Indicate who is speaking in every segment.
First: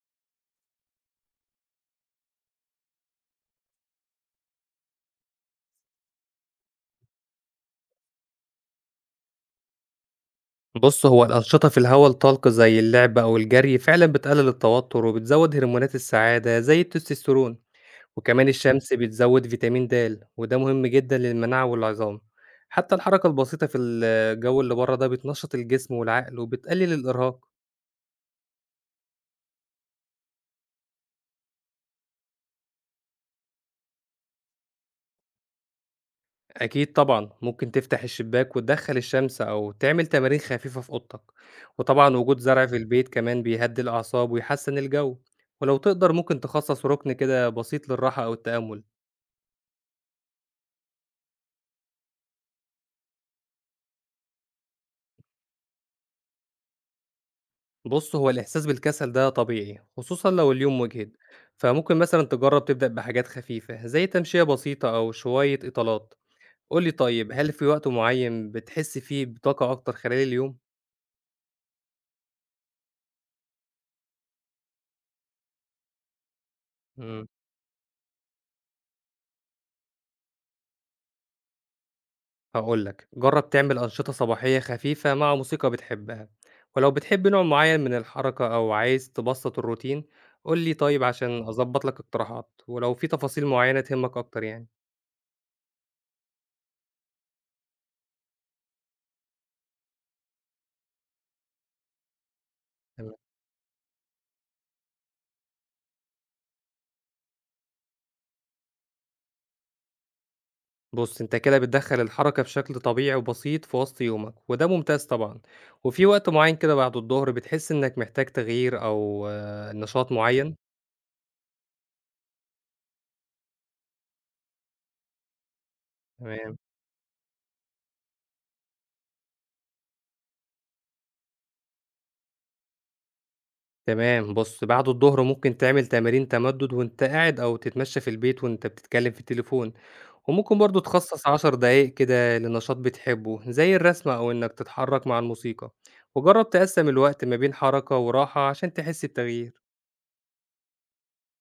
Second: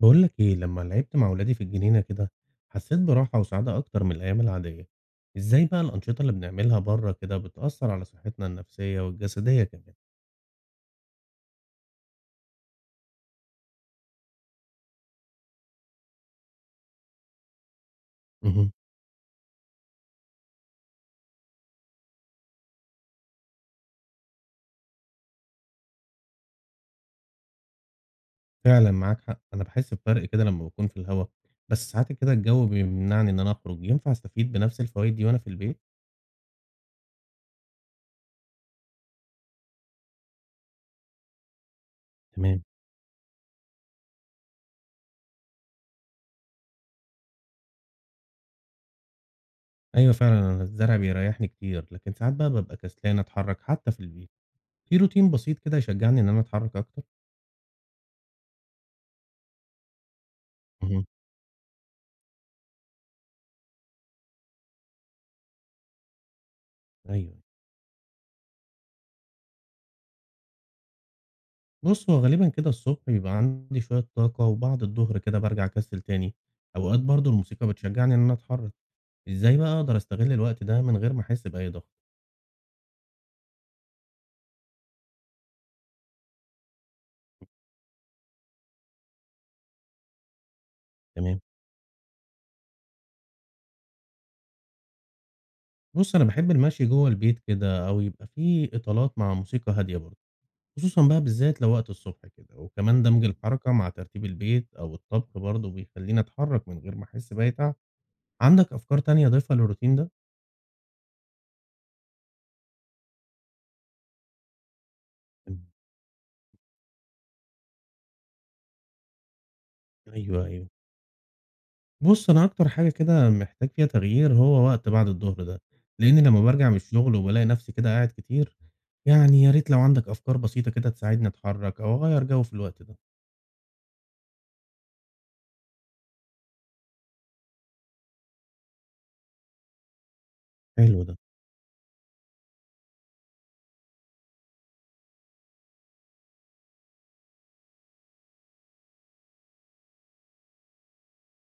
Speaker 1: بقول لك ايه لما لعبت مع ولادي في الجنينة كده، حسيت براحة وسعادة اكتر من الايام العادية. ازاي بقى الانشطة اللي بنعملها بره كده بتأثر على صحتنا النفسية والجسدية كمان؟
Speaker 2: بُص، هو الأنشطة في الهوا الطلق زي اللعب أو الجري فعلًا بتقلل التوتر وبتزود هرمونات السعادة زي التستوستيرون، وكمان
Speaker 1: مهم.
Speaker 2: الشمس بتزود فيتامين د وده مهم جدًا للمناعة والعظام، حتى الحركة البسيطة في الجو اللي بره ده بتنشط الجسم والعقل وبتقلل الإرهاق.
Speaker 1: فعلا معاك حق، انا بحس بفرق كده لما بكون في الهوا، بس ساعات كده الجو بيمنعني ان اخرج. ينفع استفيد بنفس الفوائد دي وانا في البيت؟
Speaker 2: أكيد طبعًا ممكن تفتح الشباك وتدخل الشمس أو تعمل تمارين خفيفة في أوضتك، وطبعًا وجود
Speaker 1: تمام.
Speaker 2: زرع في البيت كمان بيهدي الأعصاب ويحسن الجو، ولو تقدر ممكن تخصص ركن كده بسيط للراحة أو التأمل.
Speaker 1: ايوه فعلا، انا الزرع بيريحني كتير، لكن ساعات بقى ببقى كسلان اتحرك حتى في البيت. في روتين بسيط كده يشجعني ان انا اتحرك اكتر؟
Speaker 2: بُص، هو الإحساس بالكسل ده طبيعي، خصوصًا لو اليوم
Speaker 1: مهم.
Speaker 2: مُجهِد، فممكن مثلًا تجرّب تبدأ بحاجات خفيفة، زي تمشية بسيطة أو شوية إطالات. قُل لي طيب،
Speaker 1: ايوه.
Speaker 2: هل في وقت معيّن بتحس فيه بطاقة أكتر خلال اليوم؟
Speaker 1: بُص، هو غالبًا كده الصبح بيبقى عندي شوية طاقة، وبعد الضهر كده بارجع أكسّل تاني، أوقات
Speaker 2: إمم.
Speaker 1: برضه الموسيقى بتشجّعني إن أنا أتحرّك. إزاي بقى أقدر أستغل الوقت ده من غير ما أحس بأي ضغط؟
Speaker 2: هاقول لك، جرّب تعمل أنشطة صباحية خفيفة مع موسيقى بتحبها، ولو بتحب نوع معيّن من الحركة أو عايز تبسّط الروتين، قُل لي طيب
Speaker 1: تمام.
Speaker 2: عشان أضبّط لك اقتراحات، ولو في تفاصيل معيّنة تهمك أكتر يعني.
Speaker 1: بُص، أنا باحب المشي جوّه البيت كده، أو يبقى في إطالات مع موسيقى هادية برضه، خصوصًا بقى بالذات لو وقت الصبح كده، وكمان دمج الحركة مع ترتيب البيت أو الطبخ برضه بيخلّيني أتحرّك من غير ما أحس بأي تعب. عندك أفكار تانية أضيفها للروتين ده؟
Speaker 2: بُص، أنت كده بتدخّل الحركة بشكل طبيعي وبسيط في وسط يومك، وده ممتاز طبعًا.
Speaker 1: إمم.
Speaker 2: وفي وقت معيّن كده بعد الضهر بتحس إنك محتاج تغيير أو نشاط
Speaker 1: أيوه،
Speaker 2: معيّن؟
Speaker 1: أيوه. بُص، أنا أكتر حاجة كده محتاج فيها تغيير هو وقت بعد الضهر ده، لإني لمّا
Speaker 2: تمام،
Speaker 1: بارجع من الشغل وبالاقي نفسي كده قاعد كتير، يعني يا ريت لو عندك أفكار بسيطة كده تساعدني أتحرك أو أغيّر جو في الوقت ده.
Speaker 2: تمام. بُص، بعد الضهر ممكن تعمل تمارين تمدد وأنت قاعد أو تتمشى في البيت وأنت بتتكلم في التليفون، وممكن برضه
Speaker 1: حلو ده.
Speaker 2: تخصص 10 دقايق كده لنشاط بتحبه زي الرسم أو إنك تتحرك مع الموسيقى، وجرّب تقسّم الوقت ما بين حركة وراحة عشان تحس بتغيير.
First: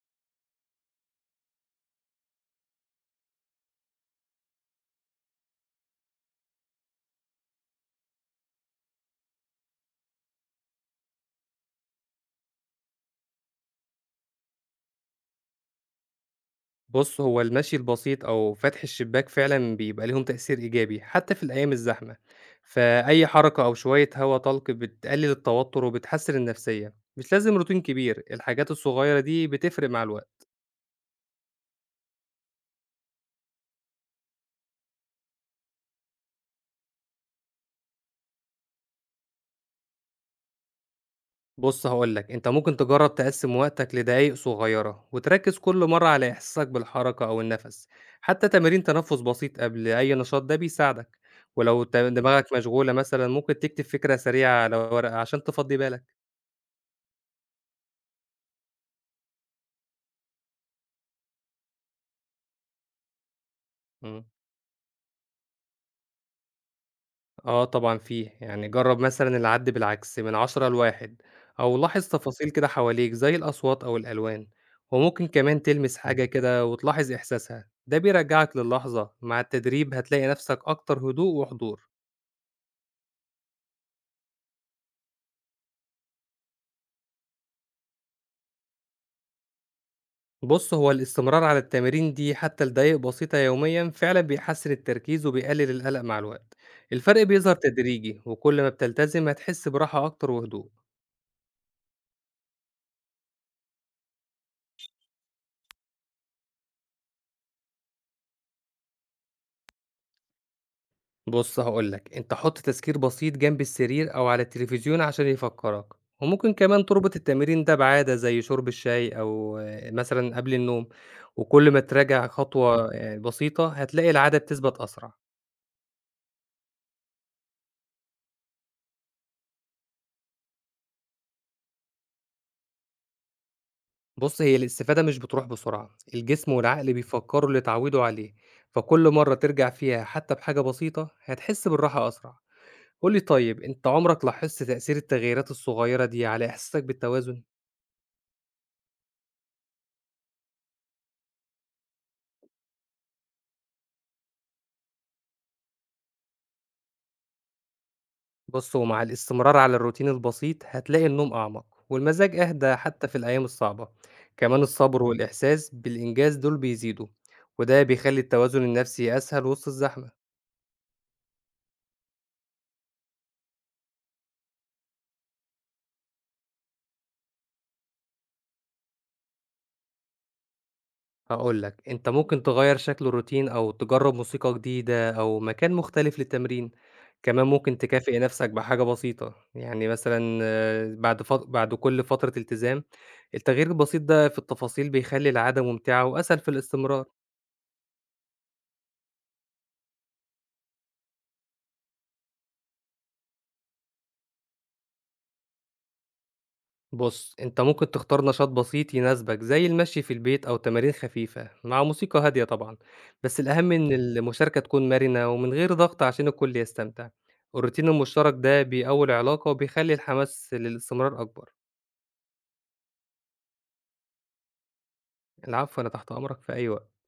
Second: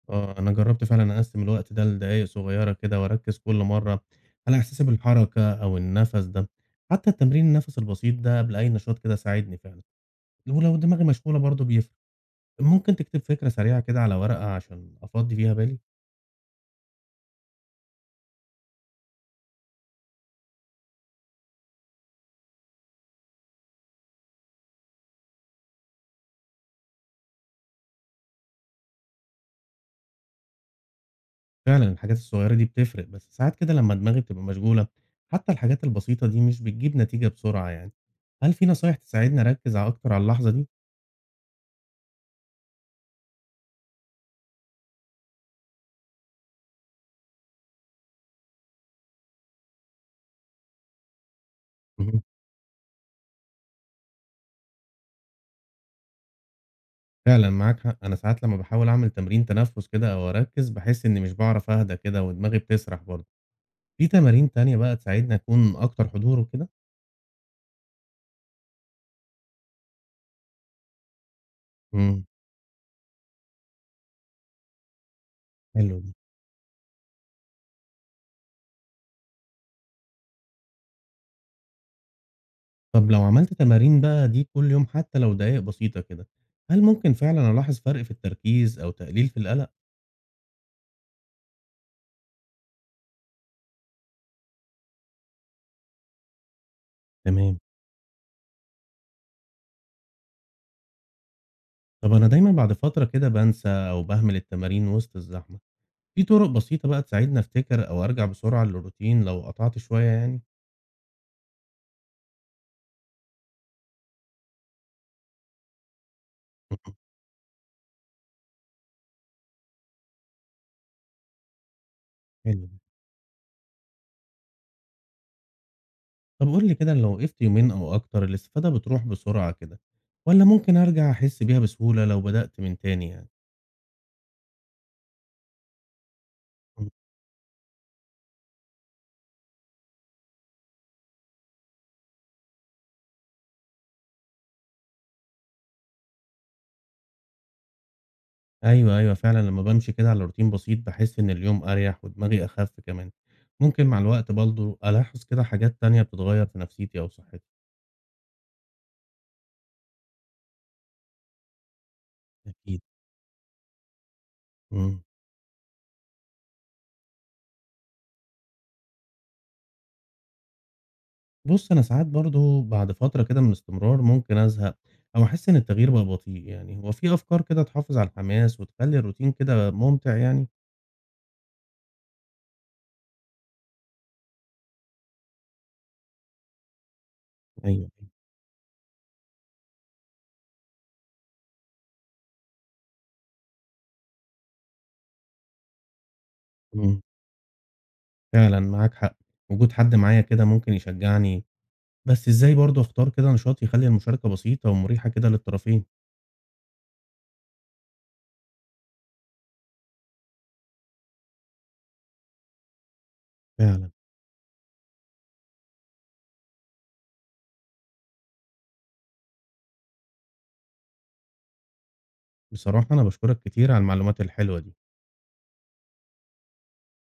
Speaker 1: آه، أنا جرّبت فعلًا أقسّم الوقت ده لدقايق صغيّرة كده وأركّز كل مرّة على إحساسي بالحركة أو النَفَس ده، حتى التمرين النَفَس البسيط ده قبل أي نشاط كده ساعدني فعلًا، ولو دماغي مشغولة برضه بيفرق. ممكن تكتب فكرة سريعة كده على ورقة عشان أفضّي فيها بالي؟
Speaker 2: بُص، هو المشي البسيط أو فتح الشباك فعلًا بيبقى ليهم تأثير إيجابي حتى في الأيام الزحمة، فأي حركة أو شوية هوا طلق بتقلل التوتر وبتحسن النفسية، مش لازم روتين كبير، الحاجات الصغيرة دي بتفرق مع الوقت.
Speaker 1: فعلًا الحاجات الصغيرة دي بتفرق، بس ساعات كده لمّا دماغي بتبقى مشغولة، حتى الحاجات البسيطة دي مش بتجيب نتيجة بسرعة يعني. هل في نصايح تساعدني أركّز ع أكتر على اللحظة دي؟
Speaker 2: بُص هاقول لك، أنت ممكن تجرب تقسم وقتك لدقايق صغيرة وتركز كل مرة على إحساسك بالحركة أو النفس، حتى تمارين تنفس بسيط قبل أي نشاط ده بيساعدك، ولو
Speaker 1: اهم.
Speaker 2: دماغك مشغولة مثلًا ممكن تكتب فكرة سريعة على ورقة عشان تفضي بالك.
Speaker 1: فعلًا معاك حق، أنا ساعات لمّا باحاول أعمل تمرين تنفس كده أو أركّز، باحس إني مش باعرف أهدى كده ودماغي بتسرح برضه. في
Speaker 2: إمم.
Speaker 1: تمارين تانية بقى تساعدني أكون أكتر حضور وكده؟
Speaker 2: آه طبعًا فيه، يعني جرّب مثلًا العد بالعكس من 10 ل1 أو لاحظ
Speaker 1: إمم.
Speaker 2: تفاصيل كده حواليك زي الأصوات أو الألوان، وممكن كمان تلمس
Speaker 1: حلو ده.
Speaker 2: حاجة كده وتلاحظ إحساسها، ده بيرجّعك للحظة، مع التدريب هتلاقي نفسك أكتر هدوء وحضور.
Speaker 1: طب لو عملت تمارين بقى دي كل يوم حتى لو دقايق بسيطة كده، هل ممكن فعلًا ألاحظ فرق في التركيز أو تقليل في القلق؟
Speaker 2: بُص هو الاستمرار على التمارين دي حتى لدقايق بسيطة يوميًا فعلًا بيحسّن التركيز وبيقلل القلق مع الوقت، الفرق بيظهر
Speaker 1: تمام.
Speaker 2: تدريجي وكل ما بتلتزم هتحس براحة أكتر وهدوء.
Speaker 1: طب أنا دايمًا بعد فترة كده بانسى أو باهمل التمارين وسط الزحمة، في طرق بسيطة بقى تساعدني أفتكر أو أرجع بسرعة للروتين لو قطعت شوية يعني؟
Speaker 2: بُص هاقول لك، أنت حُط تذكير بسيط جنب السرير أو على التلفزيون عشان يفكّرك، وممكن كمان
Speaker 1: مهم.
Speaker 2: تربط التمرين ده بعادة زي شرب الشاي أو آه، مثلًا قبل النوم، وكل ما تراجع
Speaker 1: حلو ده.
Speaker 2: خطوة بسيطة هتلاقي العادة بتثبت أسرع.
Speaker 1: طب قُل لي كده، لو وقفت يومين أو أكتر الاستفادة بتروح بسرعة كده، والّا ممكن أرجع أحس بيها بسهولة لو بدأت من تاني يعني؟
Speaker 2: بُص هي الاستفادة مش بتروح بسرعة، الجسم
Speaker 1: مهم.
Speaker 2: والعقل بيفكّروا اللي اتعودوا عليه، فكل مرة ترجع فيها حتى بحاجة بسيطة هتحس بالراحة أسرع. قُل لي طيب أنت عمرك لاحظت تأثير التغييرات الصغيرة دي على إحساسك بالتوازن؟
Speaker 1: أيوه، أيوه فعلًا، لمّا بامشي كده على روتين بسيط باحس إن اليوم أريح ودماغي أخف كمان، ممكن مع الوقت برضه ألاحظ كده حاجات تانية بتتغير في نفسيتي أو صحتي.
Speaker 2: بُص، هو مع الاستمرار على الروتين البسيط هتلاقي النوم أعمق والمزاج أهدى
Speaker 1: أكيد.
Speaker 2: حتى في الأيام الصعبة، كمان
Speaker 1: إمم.
Speaker 2: الصبر والإحساس بالإنجاز دول بيزيدوا، وده بيخلي التوازن النفسي أسهل وسط الزحمة.
Speaker 1: بُص، أنا ساعات برضه بعد فترة كده من الاستمرار ممكن أزهق أو أحس إن التغيير بقى بطيء يعني، هو في أفكار كده تحافظ على الحماس وتخلّي الروتين كده ممتع يعني؟
Speaker 2: هاقول لك، أنت ممكن تغير شكل الروتين أو تجرب موسيقى جديدة أو مكان مختلف للتمرين، كمان
Speaker 1: أيوه،
Speaker 2: ممكن
Speaker 1: أيوه.
Speaker 2: تكافئ نفسك بحاجة بسيطة، يعني مثلًا بعد كل فترة التزام، التغيير البسيط ده في التفاصيل بيخلي العادة ممتعة وأسهل في
Speaker 1: إمم،
Speaker 2: الاستمرار.
Speaker 1: فعلًا معاك حق، وجود حد معايا كده ممكن يشجعني، بس إزاي برضه أختار كده نشاط يخلّي المشاركة بسيطة ومريحة كده للطرفين؟
Speaker 2: بُص، أنت ممكن تختار نشاط بسيط يناسبك زي المشي في البيت أو تمارين خفيفة مع موسيقى هادية طبعًا، بس الأهم إن
Speaker 1: فعلًا.
Speaker 2: المشاركة تكون مرنة ومن غير ضغط عشان الكل يستمتع، والروتين المشترك ده بيقوي العلاقة وبيخلي الحماس للاستمرار أكبر.
Speaker 1: بصراحة أنا باشكرك كتير على المعلومات الحلوة دي.
Speaker 2: العفو، أنا تحت أمرك في أي وقت.